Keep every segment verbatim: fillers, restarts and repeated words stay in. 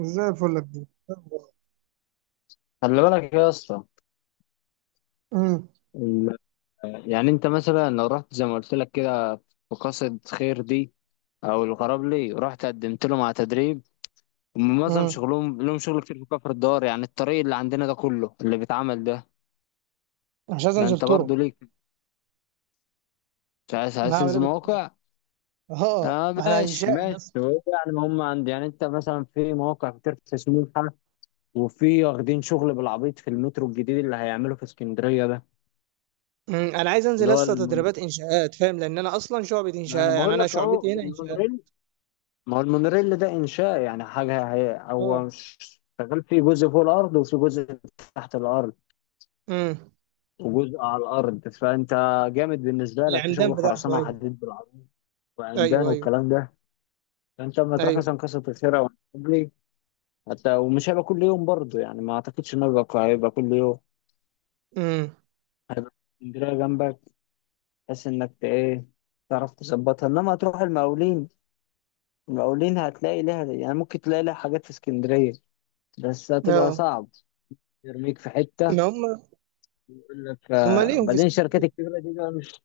زي الفل يا كبير. خلي بالك يا اسطى. امم. ال- يعني انت مثلا لو رحت زي ما قلت لك كده في قصد خير دي، او الغراب لي رحت قدمت لهم على تدريب. هم معظم امم. شغلهم، لهم شغل كتير في كفر الدار. يعني الطريق اللي عندنا ده كله اللي بيتعمل ده. مش عايز ما انزل انت برضو طرق. ليك، مش عايز انا عايز هعمل تنزل ايه بالطرق؟ مواقع. اه، اه، انا ماشي انشائي يا ماشي. اسطى. هو يعني ما هم عندي، يعني انت مثلا في مواقع كتير في سموحة، وفي واخدين شغل بالعبيط في المترو الجديد اللي هيعمله في اسكندرية ده، أمم، انا عايز انزل اللي هو لسه المونوريل. تدريبات انشاءات، فاهم؟ لان انا اصلا شعبة انا انشاء، يعني بقول انا لك اهو شعبتي هنا انشاءات. المونوريل. ما هو المونوريل ده انشاء، يعني حاجه. هي اه. هو ش- شغال في جزء فوق الارض، وفي جزء تحت الارض، امم. وجزء على الارض. فانت جامد، بالنسبه لك في العمدان شغل بتاعته، خرسانه ايوه. وحديد بالعرض وعمدان ايوه ايوه. والكلام ده. فانت لما تروح ايوه. مثلا قصه الخير، او الحجري حتى، ومش هيبقى كل يوم برضه. يعني ما اعتقدش انه هيبقى هيبقى كل يوم. امم. هيبقى اسكندريه جنبك، بحيث انك ت- ايه، تعرف تظبطها. انما تروح المقاولين، المقاولين هتلاقي لها، يعني ممكن تلاقي لها حاجات في اسكندريه، بس هتبقى اه. صعب. يرميك في حته، ما هم يقول لك هم آه. ليهم في بعدين الشركات اسكندريه. الكبيره دي بقى مش،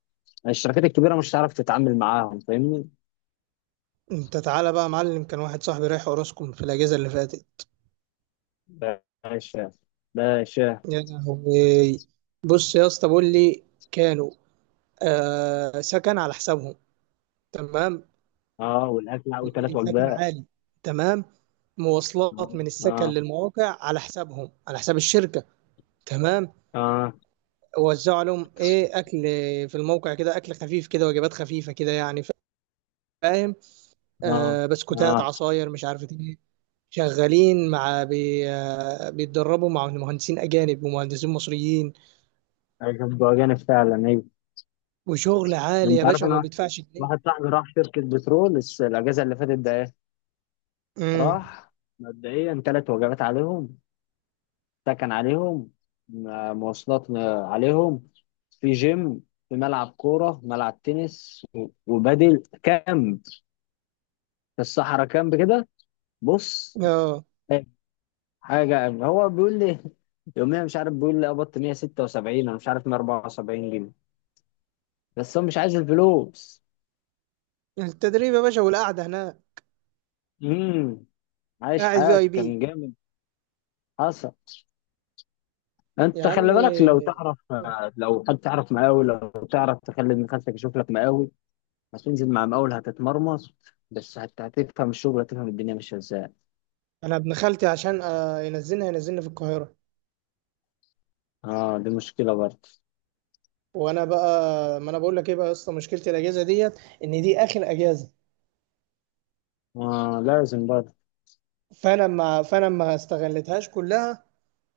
الشركات الكبيره مش هتعرف تتعامل معاهم، فاهمني؟ انت تعالى بقى يا معلم، كان واحد صاحبي رايح اوراسكوم في الاجازه اللي فاتت. باشا، باشا. يا لهوي. بص يا اسطى بقول لي. كانوا آه، سكن على حسابهم. تمام. اه، والاكل اللي وثلاث سكن وجبات. عالي. تمام. اه، مواصلات من السكن اه، للمواقع على حسابهم، على حساب الشركة. تمام. اه، وزعوا لهم ايه، اكل؟ في الموقع كده اكل خفيف كده، وجبات خفيفة كده يعني، فاهم؟ اه، آه، بسكوتات، اه. عصاير، مش عارف ايه. شغالين مع بي آه بيتدربوا مع مهندسين اجانب ومهندسين مصريين. أجب وأجانب فعلا، ايوه. وشغل عالي يا انت عارف باشا، وما انا، بيدفعش جنيه. واحد صاحبي راح شركه بترول الس- الاجازه اللي فاتت ده، ايه. امم. راح مبدئيا، ثلاث وجبات عليهم، سكن عليهم، م- مواصلات عليهم، في جيم، في ملعب كوره، ملعب تنس، و- وبدل كامب في الصحراء، كامب كده. بص، اه. حاجه هو بيقول لي يوميا مش عارف، بيقول لي قبضت مية وستة وسبعين، انا مش عارف مية واربعة وسبعين جنيه. بس هو مش عايز الفلوس. التدريب يا باشا والقعدة هناك. امم، عايش قاعد في اي حياته بي. كان جامد. حصل. يا انت عم. خلي بالك لو تعرف، لو حد تعرف مقاول، لو تعرف تخلي ابن خالتك يشوف لك مقاول. هتنزل مع مقاول، هتتمرمط، بس هت- هتفهم الشغل، هتفهم الدنيا ماشيه ازاي. انا ابن خالتي عشان آه، ينزلني، هينزلني في القاهره. اه، دي مشكله برضه. وانا بقى، ما انا بقول لك ايه بقى يا اسطى، مشكلتي الاجازه ديت، ان دي اخر اجازه. اه، لازم برضه. فانا ما فانا ما استغلتهاش كلها.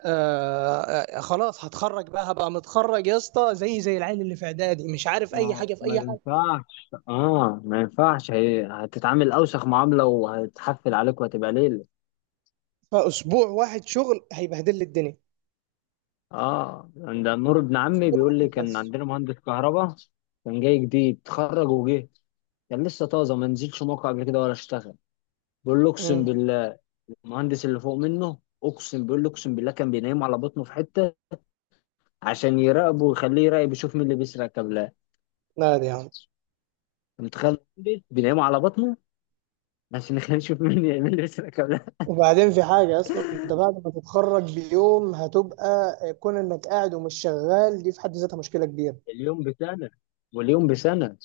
آه. آه، خلاص، هتخرج بقى، هبقى متخرج يا اسطى، زي زي العيل اللي في اعدادي، مش عارف اي ما حاجه في ما اي حاجه. ينفعش. اه، ما ينفعش. هي هتتعامل اوسخ معامله، وهتحفل عليك، وهتبقى ليله. فاسبوع واحد شغل هيبهدل لي الدنيا. اه، عند نور ابن عمي بيقول لي، واحد كان بس. عندنا مهندس كهرباء، كان جاي جديد اتخرج وجه، كان لسه طازه، ما نزلش موقع قبل كده ولا اشتغل. بيقول له اقسم امم. بالله، المهندس اللي فوق منه اقسم، بيقول له اقسم بالله كان بينام على بطنه في حته، عشان يراقبه ويخليه يراقب، يشوف مين اللي بيسرق كابلات. لا، دي يا عم. أنت متخيل مهندس بينام على بطنه، عشان يخليه يشوف مين مين اللي بيسرق كابلات؟ وبعدين في حاجة أصلا، أنت بعد ما تتخرج بيوم هتبقى كون إنك قاعد ومش شغال، دي في حد ذاتها مشكلة كبيرة. اليوم بسنه، واليوم بسنه.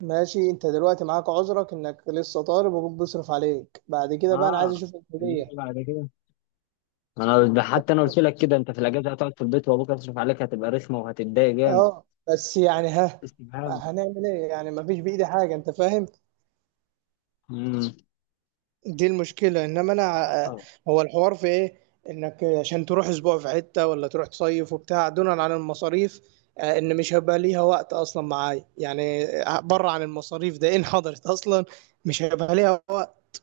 ماشي، انت دلوقتي معاك عذرك انك لسه طالب وابوك بيصرف عليك، بعد كده بقى انا عايز اه، اشوف إنما الكلية. بعد كده، انا ده حتى انا قلت لك كده، انت في الاجازه هتقعد في البيت، وابوك هيصرف عليك، هتبقى رخمه وهتتضايق جامد. اه بس يعني، ها؟ استفهام؟ هنعمل ايه يعني؟ ما فيش بايدي حاجه، انت فاهم. امم. دي المشكله، انما انا ع- آه. هو الحوار في ايه؟ انك عشان تروح اسبوع في حته، ولا تروح تصيف وبتاع، دونا عن المصاريف. آه، ان مش هيبقى ليها وقت اصلا معايا يعني، آه، بره عن المصاريف، ده ان حضرت اصلا مش هيبقى ليها وقت.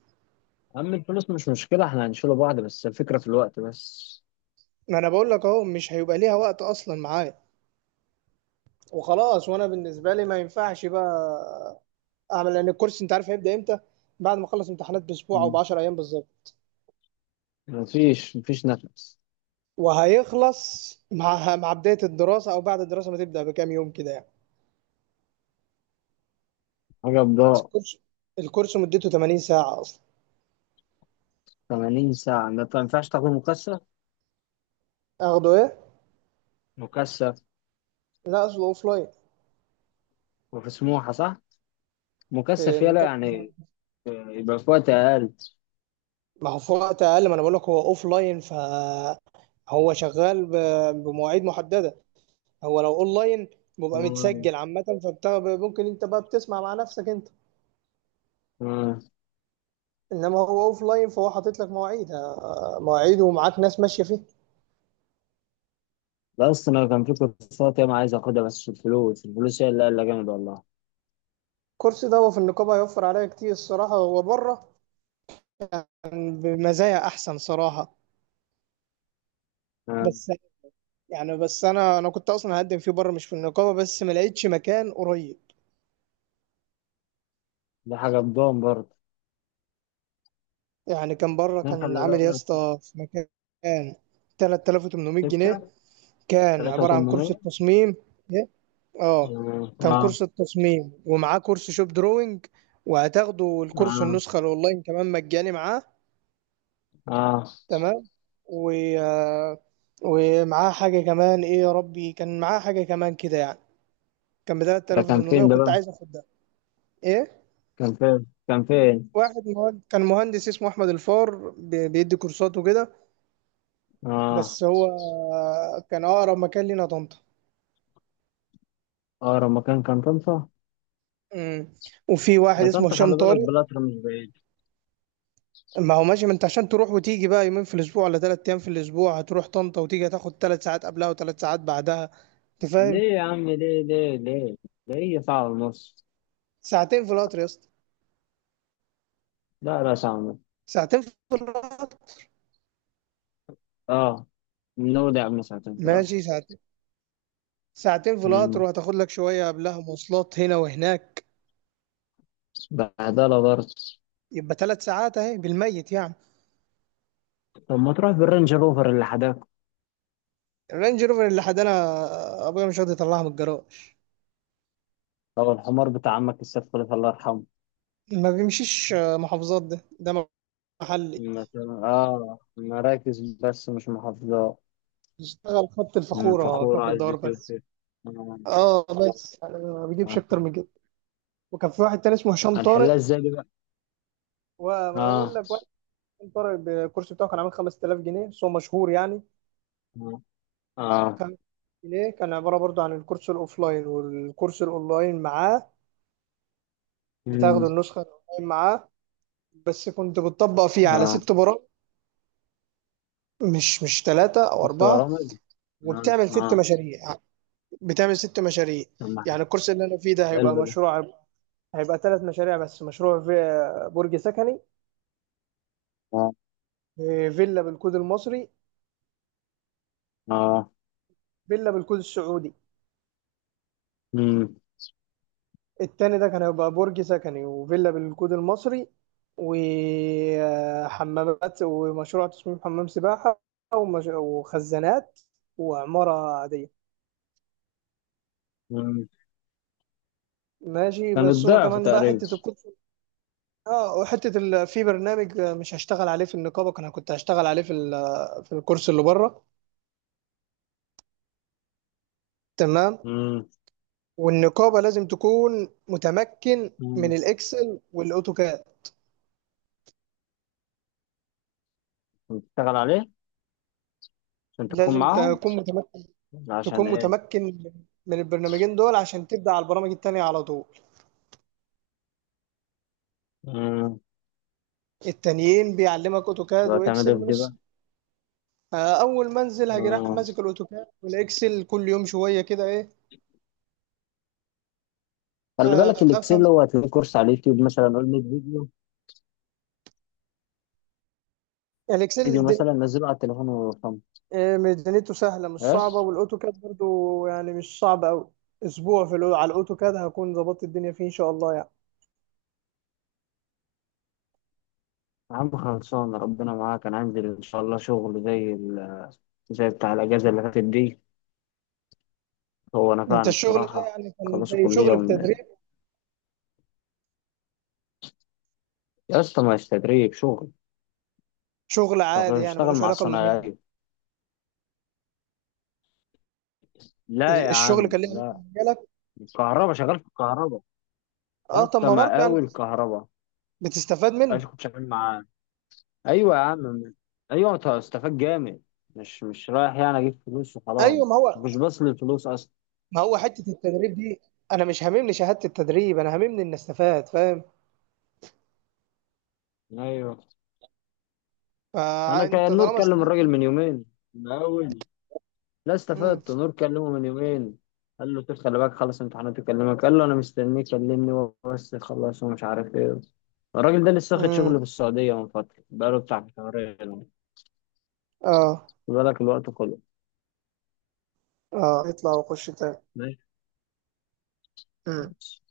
اما الفلوس مش مشكله، احنا هنشيله بعض، بس الفكره في الوقت بس. ما انا بقول لك اهو، مش هيبقى ليها وقت اصلا معايا، وخلاص، وانا بالنسبه لي ما ينفعش بقى اعمل، لان الكورس انت عارف هيبدا امتى؟ بعد ما اخلص امتحانات باسبوع او ب مم. عشرة ايام بالظبط، مفيش مفيش نفس. وهيخلص مع مع بدايه الدراسه، او بعد الدراسه ما تبدا بكام يوم كده يعني. حاجه بس بضاعة. الكورس، الكورس مدته ثمانين ساعه اصلا. تمانين ساعه؟ ما ما ينفعش، تاخد مكثف. اخده ايه؟ مكثف، لا، اصله اوف لاين. وفي سموحه صح. في مكثف يلا، نقاط يعني. المعرفة. آه، يبقى في وقت اقل. ما هو في وقت اقل، ما انا بقول لك هو اوف لاين، فهو شغال ب- بمواعيد محدده. هو لو اون لاين بيبقى آه. متسجل عامه، فممكن انت بقى بتسمع مع نفسك انت. آه. انما هو اوف لاين، فهو حاطط لك مواعيد، آه، مواعيد ومعاك ناس ماشيه فيه. ده اصلا أنا كان في كورسات ياما عايز اخدها، بس الفلوس، الفلوس هي اللي قال جامد والله. الكورس ده هو في النقابه هيوفر عليا كتير الصراحه، هو بره كان بمزايا احسن صراحه، آه. بس. يعني بس انا انا كنت اصلا هقدم فيه بره مش في النقابه، بس ما لقيتش مكان قريب. دي حاجة بضان برضه. يعني كان بره، اتنين، كان خلي عامل يا بالك. اسطى في مكان ثلاثة آلاف وثمانمائة جنيه. ستة. كان تلاتة عباره عن كورس وتمنمية. التصميم. إيه؟ اه، كان اه. كورس التصميم ومعاه كورس شوب دروينج، وهتاخدوا الكورس اه. النسخه الاونلاين كمان مجاني معاه. اه. تمام. و، آه، ومعاه حاجة كمان، ايه يا ربي، كان معاه حاجة كمان كده يعني. كان ب ده كان تلت تلاف وتمنمية، فين ده وكنت بقى؟ عايز اخد ده. ايه؟ كان فين؟ كان فين؟ واحد مهند... كان مهندس اسمه احمد الفار، بي- بيدي كورسات وكده. اه. بس هو، آه، كان اقرب مكان لينا طنطا. اقرب مكان كان طنطا. امم. وفي واحد يا اسمه طنطا هشام خلي بالك، طارق. بلاتر مش بعيد. ما هو ماشي، ما انت عشان تروح وتيجي بقى يومين في الاسبوع ولا ثلاث أيام في الاسبوع، هتروح طنطا وتيجي هتاخد ثلاث ساعات قبلها وثلاث ساعات بعدها، انت فاهم؟ ليه يا عم؟ ليه ليه ليه؟ ده هي ساعة ونص. ساعتين في القطر يا اسطى. لا لا، ساعة ونص. ساعتين في القطر. اه، نودع من ساعتين ثلاثة. ماشي، ساعتين. ساعتين في القطر، امم. وهتاخد لك شوية قبلها مواصلات هنا وهناك، بهدلة برضه. يبقى ثلاث ساعات اهي بالميت يعني. طب ما تروح بالرينج روفر اللي حداك، الرينج روفر اللي حدانا، ابويا مش راضي يطلعها من الجراج. او الحمار بتاع عمك السيد خليفة الله يرحمه. ما بيمشيش محافظات، ده ده محلي، مثلا اه، مراكز بس مش محافظات. يشتغل خط مم، الفخورة فخورة كفر عايز الدوار بتيوت بس. كده. آه. اه، بس انا ما بجيبش آه. اكتر من كده. وكان في واحد تاني اسمه هشام هنحلها طارق. ازاي دي بقى؟ وما اقول اه، لك واحد، هشام طارق بالكرسي بتاعه كان عامل خمسة آلاف جنيه، بس هو مشهور يعني. اه، اه، خمسة آلاف جنيه كان عبارة برضو عن الكورس الاوفلاين والكورس الاونلاين معاه، مم، بتاخدوا النسخة الأونلاين معاه. بس كنت بتطبق فيه على اه. ست برامج، مش مش ثلاثة أو شفت أربعة. برامج. اه، وبتعمل ست اه. مشاريع بتعمل ست مشاريع. طب ما. يعني الكورس اللي أنا فيه ده هيبقى حلو ده. مشروع، هيبقى ثلاث مشاريع بس، مشروع في برج سكني، اه، فيلا بالكود المصري، اه، فيلا بالكود السعودي. مم، التاني ده كان هيبقى برج سكني، وفيلا بالكود المصري، وحمامات، ومشروع تصميم حمام سباحة، ومش- وخزانات، وعمارة عادية. مم. ماشي، كان بس هو الضعف كمان بقى تقريبا. حته الكود. اه، وحته ال... في برنامج مش هشتغل عليه في النقابه، انا كنت هشتغل عليه في ال... في الكورس اللي بره. تمام. مم، والنقابه لازم تكون متمكن من مم. الاكسل والاوتوكاد. بتشتغل عليه عشان تكون لازم معاهم. تكون متمكن عشان تكون ايه؟ متمكن من البرنامجين دول عشان تبدا على البرامج التانيه على طول. امم. التانيين بيعلمك اوتوكاد وهتعمل واكسل ايه في من دي بقى؟ الصفر. آه، اول ما انزل هاجي رايح مم. ماسك الاوتوكاد والاكسل كل يوم شويه كده ايه. خلي آه، بالك، افهم الاكسل هو هتلاقيه كورس على اليوتيوب مثلا، قول ميه فيديو. فيديو الاكسل. مثلا نزله على التليفون ويرقم. إيه، ميزانيته سهلة مش ايه؟ صعبة، والأوتوكاد برضو يعني مش صعب أوي. أسبوع في الأو... على الأوتوكاد هكون ظبطت الدنيا فيه إن شاء الله يعني. يا عم خلصان، ربنا معاك. انا عندي ان شاء الله شغل زي ال... زي بتاع الاجازه اللي فاتت دي، هو أنت نفعني الشغل ده بصراحه. يعني كان خلصوا زي كليه شغل ون... بتدريب؟ يا اسطى، ما فيش تدريب شغل. شغل طب عادي يعني اشتغل ملوش مع علاقة بمجالك. الصنايعيه. لا يا الشغل عم، كان ليه علاقة لا. بمجالك. الكهرباء شغال في الكهرباء. يا أه، طب اسطى ما برضه يعني مقاول الكهرباء، بتستفاد ايش منه. كنت شغال معاه؟ ايوه يا عم، ايوه، انت استفاد جامد. مش مش رايح يعني اجيب فلوس وخلاص، أيوه، ما هو، مش بس للفلوس اصلا. ما هو حتة التدريب دي، أنا مش هاممني شهادة التدريب، أنا هاممني إني أستفاد، فاهم؟ ايوه. انا فأنت كان نور طالما كلم الراجل استفدت. من يومين، من اول، لا مم. استفدت، نور كلمه من يومين. قال له طب خلي بالك، خلص امتحانات يكلمك، قال له انا مستنيك كلمني هو بس خلص ومش عارف ايه. الراجل ده لسه واخد شغل مم. في السعوديه من فتره، بقاله بتاع شهرين. أه. خد بالك الوقت كله. أه، اطلع وخش تاني. ماشي. خلاص.